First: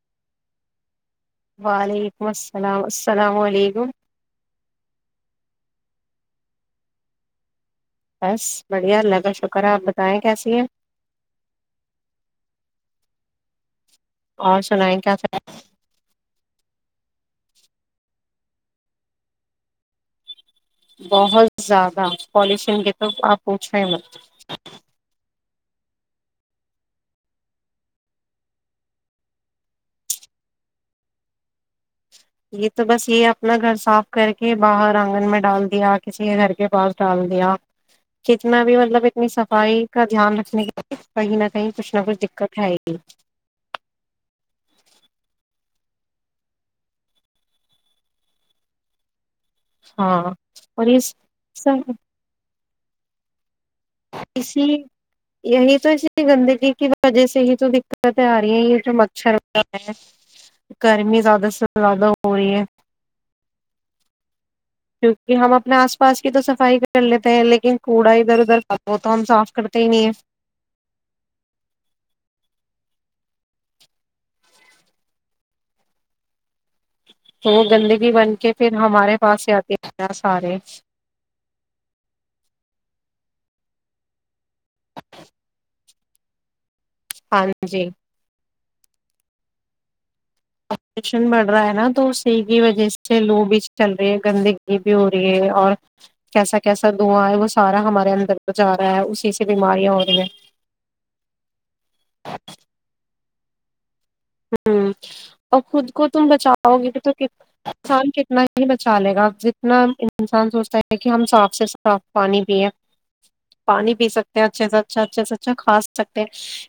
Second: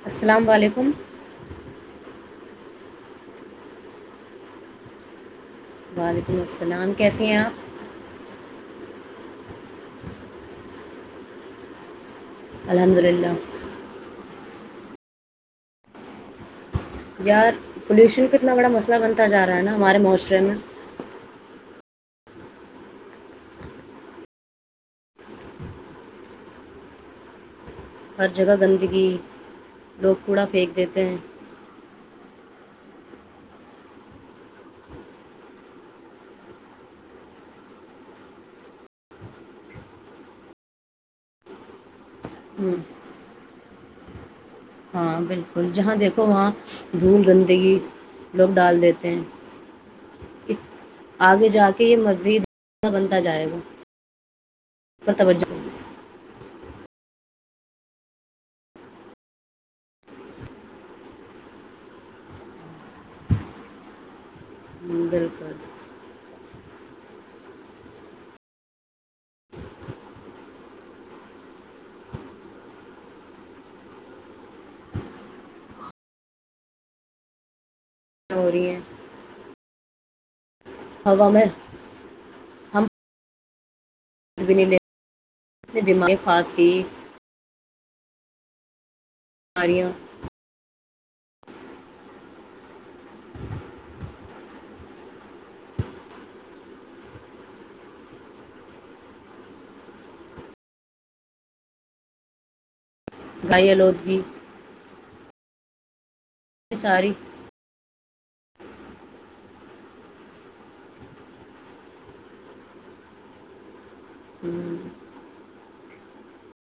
[inaudible] وعلیکم السلام السلام علیکم وعلیکم السلام کیسی ہیں آپ بس بڑھیا اللہ کا شکر ہے آپ بتائیں کیسی ہیں الحمد للہ اور سنائیں کیا کر یار پولوشن کا کتنا بڑا مسئلہ بنتا جا رہا ہے نا ہمارے معاشرے میں بہت زیادہ پالیشن کے تو آپ پوچھو ہی مت ہر جگہ گندگی لوگ کوڑا پھینک دیتے ہیں یہ تو بس یہ اپنا گھر صاف کر کے باہر آنگن میں ڈال دیا کسی کے گھر کے پاس ڈال دیا کتنا بھی مطلب اتنی صفائی کا دھیان رکھنے کے لیے کہیں نہ کہیں کچھ نہ کچھ ہم، [inaudible] ہاں بلکل جہاں دیکھو وہاں دھول گندگی لوگ ڈال دیتے ہیں ہاں اور یہ آگے جا کے سب یہ مزید بنتا جائے گا اسی پر توجہ دیں۔ یہی تو اسی گندی کی وجہ سے ہی تو دقتیں آ رہی ہیں یہ جو مچھر ہے گرمی زیادہ سے زیادہ ہو رہی ہے کیونکہ ہم اپنے آس پاس کی تو صفائی کر لیتے ہیں لیکن کوڑا ادھر ادھر خ ہو تو ہم صاف کرتے ہی نہیں ہیں ہو گندے بن ہو کے رہی پھر ہیں ہمارے پاس آ آ سارے ہوا میں ہم [inaudible] [inaudible] لیتے بیماری خاصی ہاں جی بیماریاں آپریشن بڑھ رہا ہے نا تو اسی کی وجہ سے لو بیچ چل رہی ہے گندگی بھی ہو رہی ہے اور کیسا کیسا دھواں ہے وہ سارا ہمارے اندر تو جا رہا ہے اسی سے بیماریاں ہو رہی ہیں گائی آلوود کی ہمم اور خود کو تم بچاؤ گے ساری تو ک انسان کتنا ہی بچا لے گا ن انسان سوچتا ہے کہ ہم صاف سے صاف پانی پے پانی بھی سکتے اچھے ہم، سے اچھا اچھے سے اچھا کھا س سکتے ہیں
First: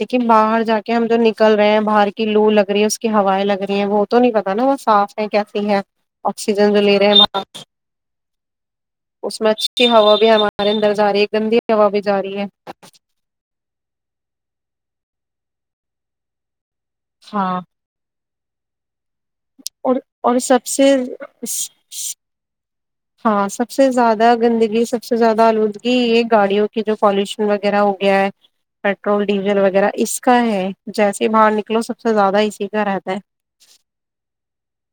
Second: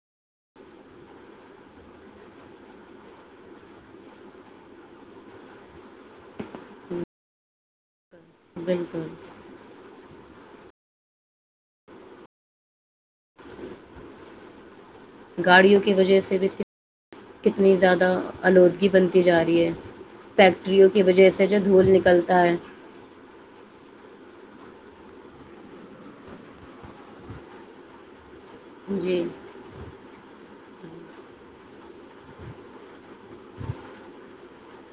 لیکن باہر جا کے ہم جو نکل رہے ہیں باہر کے کی لو لگ رہی ہے اس کی ہوائیں لگ رہی ہیں وہ تو نہیں پتا نا وہ صاف ہے کیسی ہے آکسیجن جو لے رہے ہیں وہاں بلکل اچھی ہوا بھی ہمارے اندر جا رہی ہے گندی ہوا بھی جا رہی ہے گاڑیوں کی وجہ سے بھی تھی ہاں کتنی زیادہ آلودگ بنتی جا رہی ہے اور اور سب فیکٹریوں سے کی وجہ سے جو دھول نکلتا ہے ہاں سب سے زیادہ گندگی سب سے زیادہ آلودگی یہ گاڑیوں کی جو پالوشن وغیرہ ہو گیا ہے جی پیٹرول ڈیزل وغیرہ اس کا ہے جیسے باہر نکلو سب سے زیادہ اسی کا رہتا ہے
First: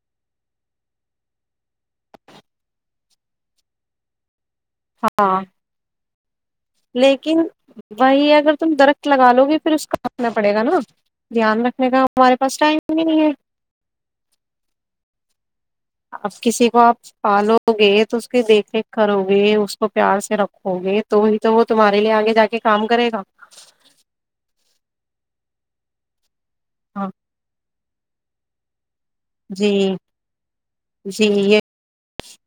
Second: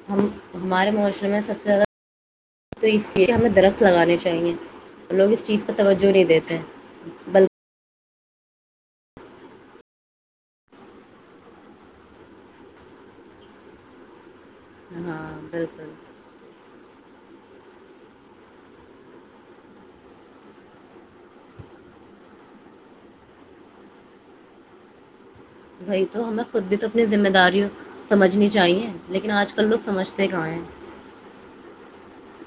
ہم ہمارے معاشرم میں سب سے زیادہ تو اس لیے ہمیں درخت لگانے چاہیے لوگ ہاں اس چیز پر توجہ جی [unintelligible] بلک [unintelligible] بی اگر تم درخت لگا لو گے پھر اس کانا پڑے گا نا دھیان رکھنے کا ہمارے پاس ٹائم ہی نہیں ہے ب [unintelligible] اپ کسی کو آپ پالو گے تو اس کی دیکھ ریکھ کرو گے اس کو پیار سے رکھو گے تو ہی تو وہ تمہارے لیے آگے جا کے کام کرے گا بھائی تو ہمیں [unintelligible] خود بھی تو اپنی ہاں ذمہ داریوں سمجھنی چاہیے لیکن آج کل جی لوگ سمجھتے کہاں ہیں جی یہ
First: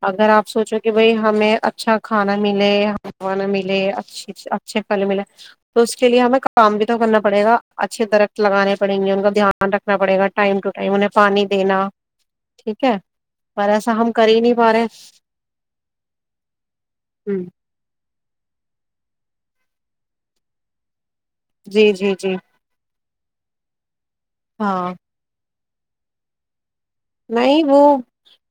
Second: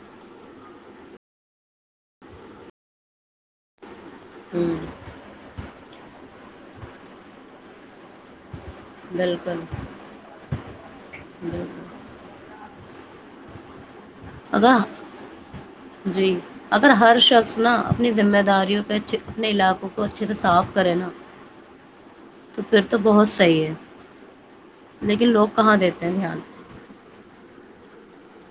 اگر آپ سوچو کہ بھائی ہمیں اچھا کھانا ملے ہانا ملے [unintelligible] اچ ہوں اچھے کل ملا [unintelligible] تو اس کے لیے ہمیں کام بھی تو کرنا پڑے گا اچھے درخت لگانے پڑیں گے ان کا بالکل دھیان رکھنا پڑے گا ٹائم ٹو ٹائم انہیں پانی بالکل دینا ٹھیک ہے پر ایسا ہم کریں [unintelligible] اگر جی اگر ہر ہ شخص نا اپنی [unintelligible] ذمہ داریوں پہ اچھے اپنے علاقوں کو اچھے سے صاف کرینا جی جی جی [unintelligible] تو بہت صحیح ہے ہاں [unintelligible] لیکن لوگ [unintelligible] کہاں دیتے ہیں دھیان نہیں وہ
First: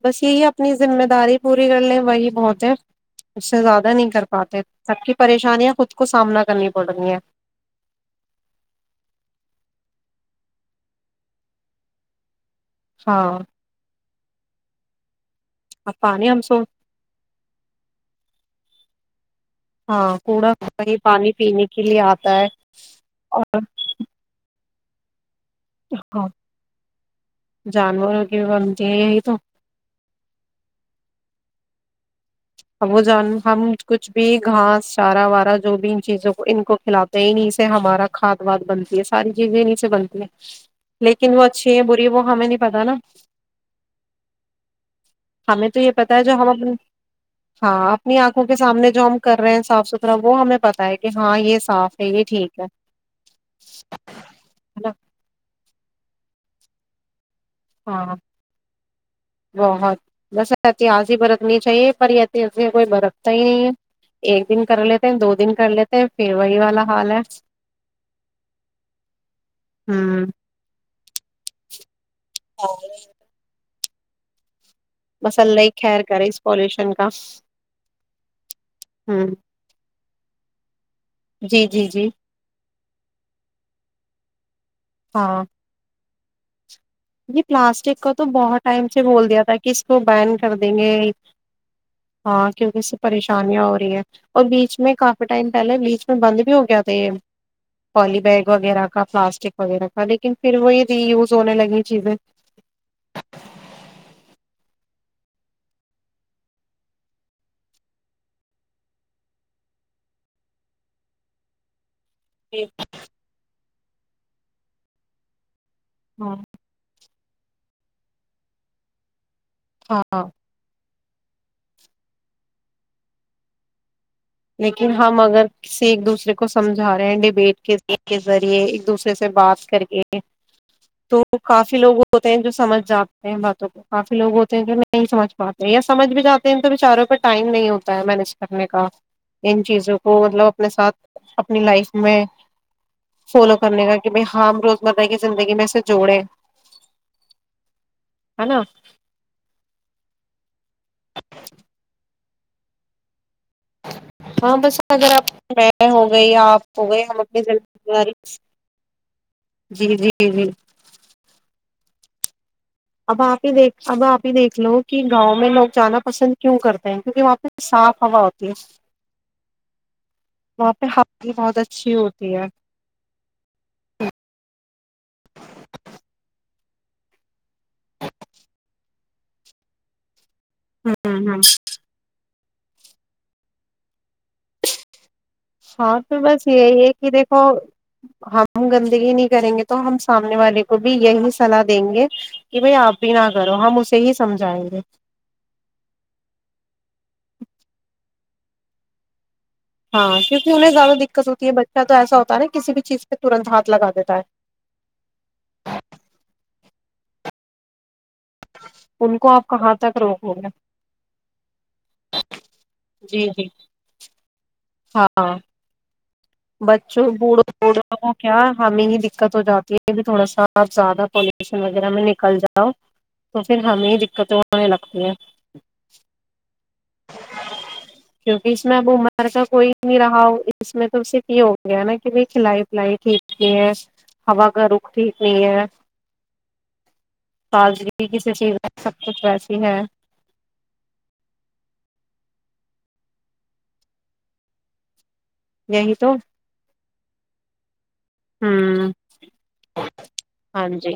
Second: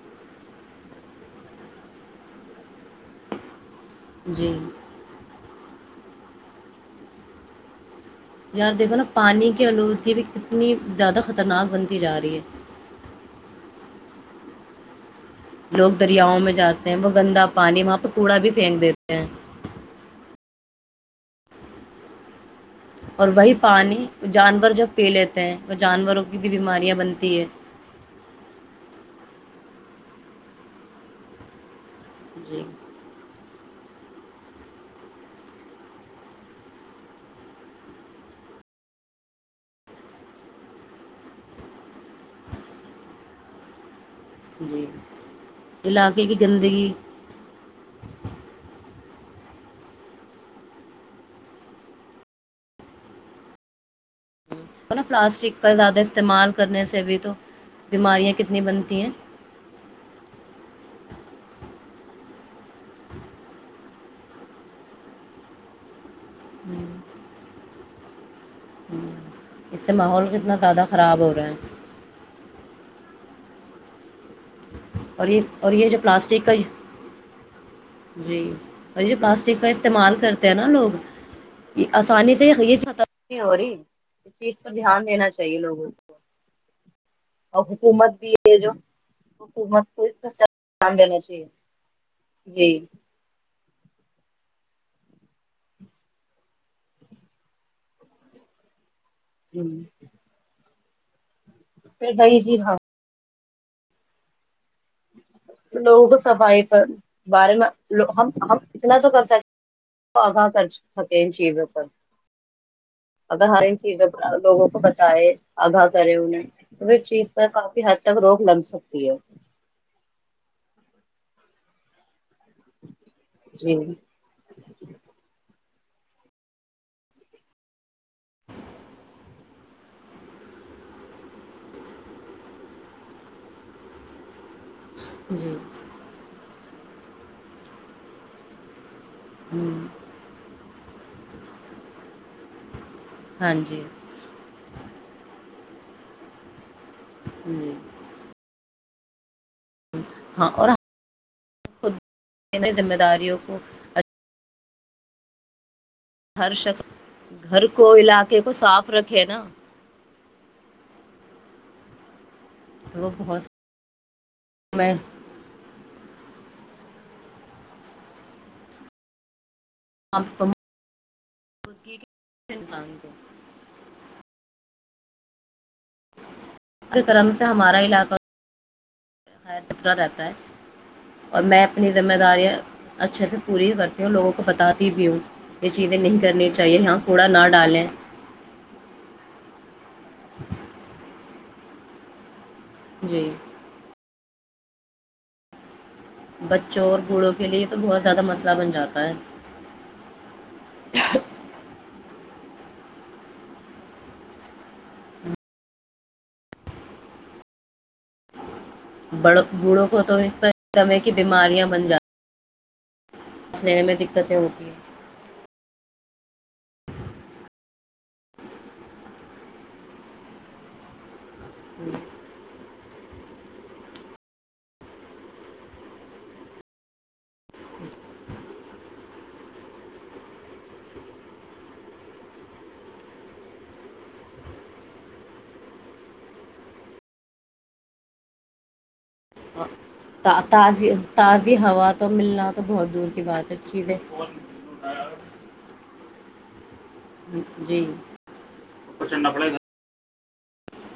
بس یہی اپنی ذمہ داری پوری کر لیں وہی بہت ہے اس سے زیادہ نہیں کر جی پاتے سب کی پریشانی [unintelligible] پریشانیاں خود کو سامنا کرنی پڑ رہی ہیں یار دیکھو نا پانی کی آلودگی بھی کتنی زیادہ خطرناک بنتی جا رہی ہے ہاں لوگ اب پانی دریاؤں ہم میں سو جاتے ہیں وہ گندا پانی وہاں پہ کوڑا بھی پھینک دیتے ہیں ہاں کوڑا وہیں پانی پینے کے لیے آتا ہے اور وہی پانی جانور جب پلت [unintelligible] ہاں ہے جانور و کیے [unintelligible] توچ [unintelligible] جی اب وہ جان ہم کچھ بھی گھاس چارہ وارہ جو بھی ان چیزوں کو ان کو کھلاتے ہیں انیں سے ہمارا کھاد واد بنتی ہے ساری چیزیں انیں سے بنتی ہے لیکن وہ اچھی ہے بری وہ ہمیں نہیں پت نا جی [unintelligible] ہمیں تو یہ پتہ ہے علاقے جو کی ہم اپ گندگی ہاں اپنی آنکھوں کے سامنے جو ہم کر رہے ہیں صاف ستھرا وہ ہمیں پت ہے کہ ہاں یہ صاف ہے یہ ٹھیک ہے نا پلاسٹک [unintelligible] کا زیادہ استعمال کرنے سے بھی تو ہاں بیماریاں کتنی بنتی ہیں بہت بس [unintelligible] اتہسی ہی برتنی چاہیے پر یہس کوئی برتتا ہی نہیں ہے ایک دن کر لیتے ہیں دو دن کر لیتے ہیں پھر وہی والا حال ہے اس سے ہوں ماحول کتنا زیادہ خراب ہو رہا ہے چ اور یہ ہی اور یہ جو خیر کرے اس پلاسٹک کا پالوشن کا جی اور یہ جو ہ پلاسٹک کا استعمال کرتے ہیں نا لوگ جی جی یہ جی آسانی سے یہ چھ نہیں ہو رہی اس چیز پر دھیان دینا چاہیے لوگوں کو ج اور پلاسٹک کو حکومت تو بھی ہے بہت جو ٹائم سے بول دیا تھا کہ کس حکومت کو اس پر بین سخت کر دیں گے دھیان دینا چاہیے ہاں کیونکہ اس جی سے پریشان ہو رہی ہے اور بیچ میں کافی ٹائم پہلے بیچ میں بند بھی ہو گیا تھے یہ پالی بیگ وغیرہ کا پلاسٹک وغیرہ کا لیکن پھر وہ یہ یوز ہونے لگی پھر چیزیں بائیے جی ہاں لوگوں کو صفائی پر بارے میں ہم ہم اتنا تو کر سکتے آگاں کر سکیں ان چیزوں پر جی مطگر ہر ان چیز لوگوں کو بچائے ادا کرے ہاں انہیں وہ چیز کافی حد تک روک لگ سکتی ہے ہاں ہاں جی لیکن ہم اگر کسی ایک دوسرے کو سمجھا رہے ہیں ڈبیٹ کے کے ذریعے ایک دوسرے سے بات کر کے تو کافی لوگ ہوتے ہیں جو سمجھ جاتے ہیں باتوں کو کافی لوگ ہوتے جو نہیں سمجھ جی پاتے یا سمجھ بھی جاتے دن تو بچاروں کا ٹائم نہیں ہوتا ہے مینج کرنے کا ان ہوں چیزوں کو مطلب اپنے ساتھ اپنی لائف میں ہاں فالو جی کرنے کا کہ بھائی ہم روزمرہ کی زندگی میں سے جوڑے ہی جی نا ہاں اور خ ذمہ داریوں اوکے اچھا ہاں بس اگر آپ میں ہو گئی یا ہر آپ شخص ہو گئی ہم اپنی گھر کو زنداری علاقے کو صاف رکھے نا جی جی جی تو وہ اب آپ بہت ہی دیکھ اب آپ ہی دیکھ لو میں کہ گاؤں میں لوگ جانا پسند کیوں کرتے کیونکہ وہاں پہ صاف ہوا ہوتی ہے وہاں پہ ہ بہت اچھی ہوتی ہے انسان کو [inaudible] کے کرم سے ہمارا علاقہ خیر ستھرا رہتا ہے اور میں اپنی ذمہ دارییا اچھا تو پورورت ہاں تو نہیں بس کرنی چاہیے یہی ہے یہاں کہ کوڑا دیکھو نہ ڈالیں ہم گندگی نہیں کریں گے تو ہم سامنے والے کو بھی یہی چلاحد ہنے کہ بھائی آپ بھی جی نہ کرو ہم اسے ہی سمجھائیں گے بچوں اور بوڑھوں کے لیے تو بہت زیادہ مسئلہ بن جاتا ہے ہاں کیونک انہیں زیادہ دقت ہوتی ہے بچہ تو ایسا ہوتا نا کسی بھی چیز پہ ترنت ہاتھ لگا دیتا ہے ان کو ڑ آپ کہاں بوڑھوں تک کو تو روکو اس گے پرم ہے کہ بیماریاں بن جی جی جاتی میں دقتیں ہوتی ہیں ہاں بچوں بوڑھوں بھوں کو کیا ہمیں ہی دقت ہو جاتی ہے یہ بھی تھوڑا سا آپ زیادہ پ اسٹیشن وغیرہ ہیں نک ج تو پھر ہمیں دقتیں ہونے لگتی ہیں کیونکہ اس میں اب عمر کا کوئی نہیں رہا ہو اس میں تو صرف یہ ہو گیا نا کہ ب کھلائی پلائی ٹھیک نہیں ہے ہوا کا رخ ٹھیک نہیں ہے تازگی کسی چیز سب کچھ ویسی ہے تازی تازی ہوا تو ملنا تو بہت دور کی بات ہے اچ چھیز ہے یں گ تو جی ہوں اپرچنڈا پل گ ہاں جی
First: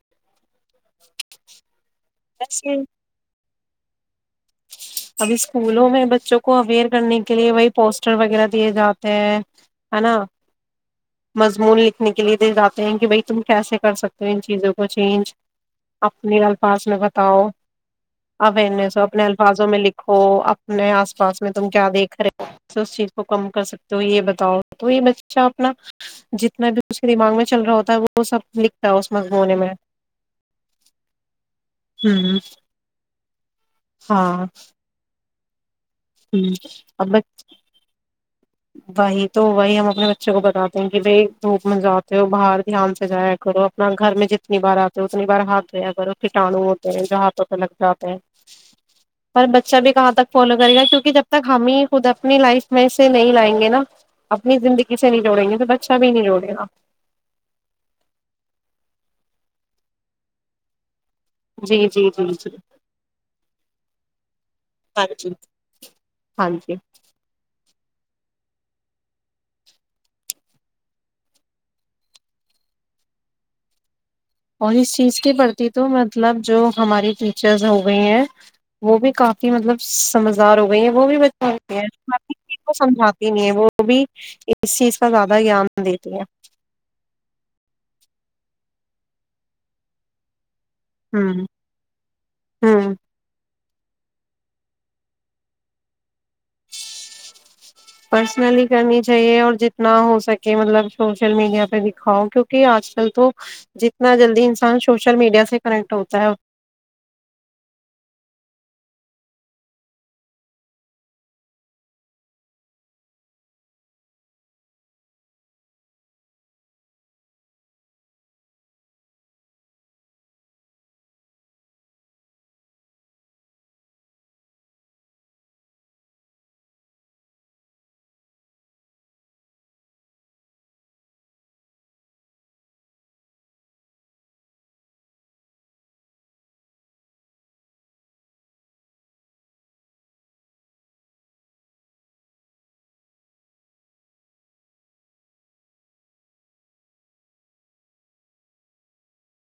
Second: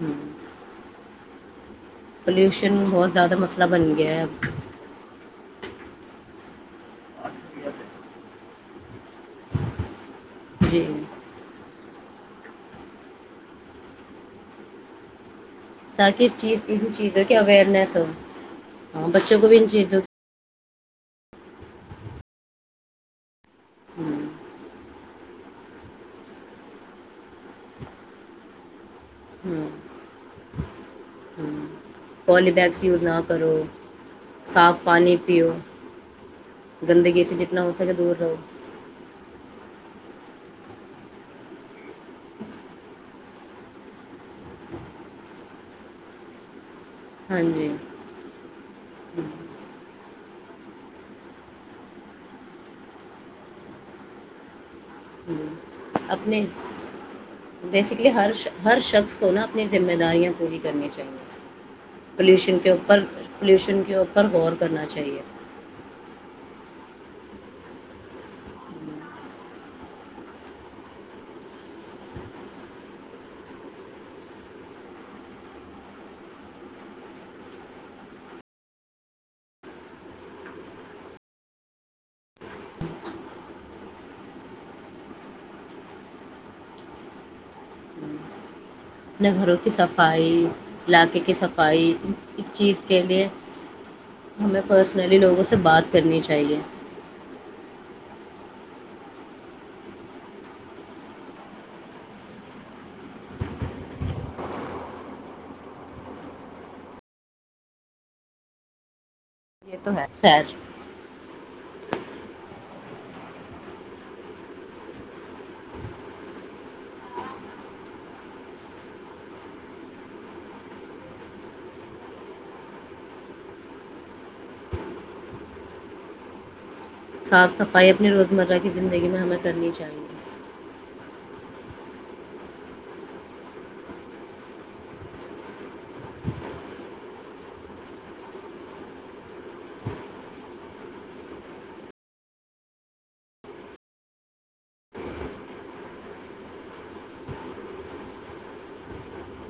ہوں پولوشن ویسے بہت زیاد مس لبن گ ابھی اسکولوں میں بچوں کو اویئر کرنے کے لیے وہی پوسٹر وغیرہ دیے جاتے ہیں ہے نا جی مضمون لکھنے کے لیے دیے جاتے ہیں کہ بائی تم کیسے کر سکتے ہو ان چیزوں کو چینج تاکہ اس اپنی چیز الفاظ ان میں چیزوں کی بتاؤ اویئرنیس ہو اوئرنیس ہو ہاں اپنے بچوں کو بھی الفاظ ان میں چیزوں لکھو آپ نئے آس پاس میں تم کیا دیکھ رہے اس چیز کو کم کر سکتے ہو یہ بتاؤ تو یہ بچہ اپنا جتنا بھی اس کے دماغ میں چل رہا ہوتا ہے وہ سب لکھتا ہے اس مضمونے میں ہوں پالی بگس یوز نہ کرو صاف پانی جیو ہ ا ب دور رہو وہی تو وہی ہم اپنے بچوں کو بتاتے ہیں کہ بھائی دھوپ من جاتے ہو باہر دھیان سے جایا کرو اپنا گھر میں جتنی بار آتے ہو اتنی بار ہاتھ دھیا کرو کیٹاو ہو جاں ہاں تووں پہ جی لگ جاتے ہیں پر بچہ بھی کہاں تک فالو کرے گا کیوںک کہ جب تک ہم ہی خود اپنی لائف میں سے نہیں لائیں گے نا اپنی زندگی سے نہیں جوڑیں گے تو بس اپنے بیسکلی ہر ہر شخص تو نہا اپنی ذمہ داریاں پوری کرنی جی جی چاہیے جی جی پلیوشن کے اوپر غور کرنا ہاں چاہیئے جی ہاں جی اور اس چیز کے پرتی تو مطلب جو ہماری ٹیچرز ہو گئی ہیں وہ بھی کافی مطلب سمجھدار ہو گئی ہیں وہ بھی بچ کو سمجھاتی نہیں ہے وہ بھی اس چیز کا زیادہ گیان دیتی ہے اپنے گھروں کی صفائی علاقے کی ہوں صفائی اس چیز ہوں کے لیے ہمیں پرسنلی لوگوں سے بات کرنی چاہیے پرسنلی کرنی چاہیے اور جتنا ہو سکے مطلب سوشل میڈیا پہ دکھاؤ کیونکہ آج کل تو جتنا جلدی انسان سوشل میڈیا سے کنیکٹ ہوتا ہے یہ تو ہے خیر صاف صفائی اپنے روزمرہ کی زندگی میں ہمل کرنی چاہیے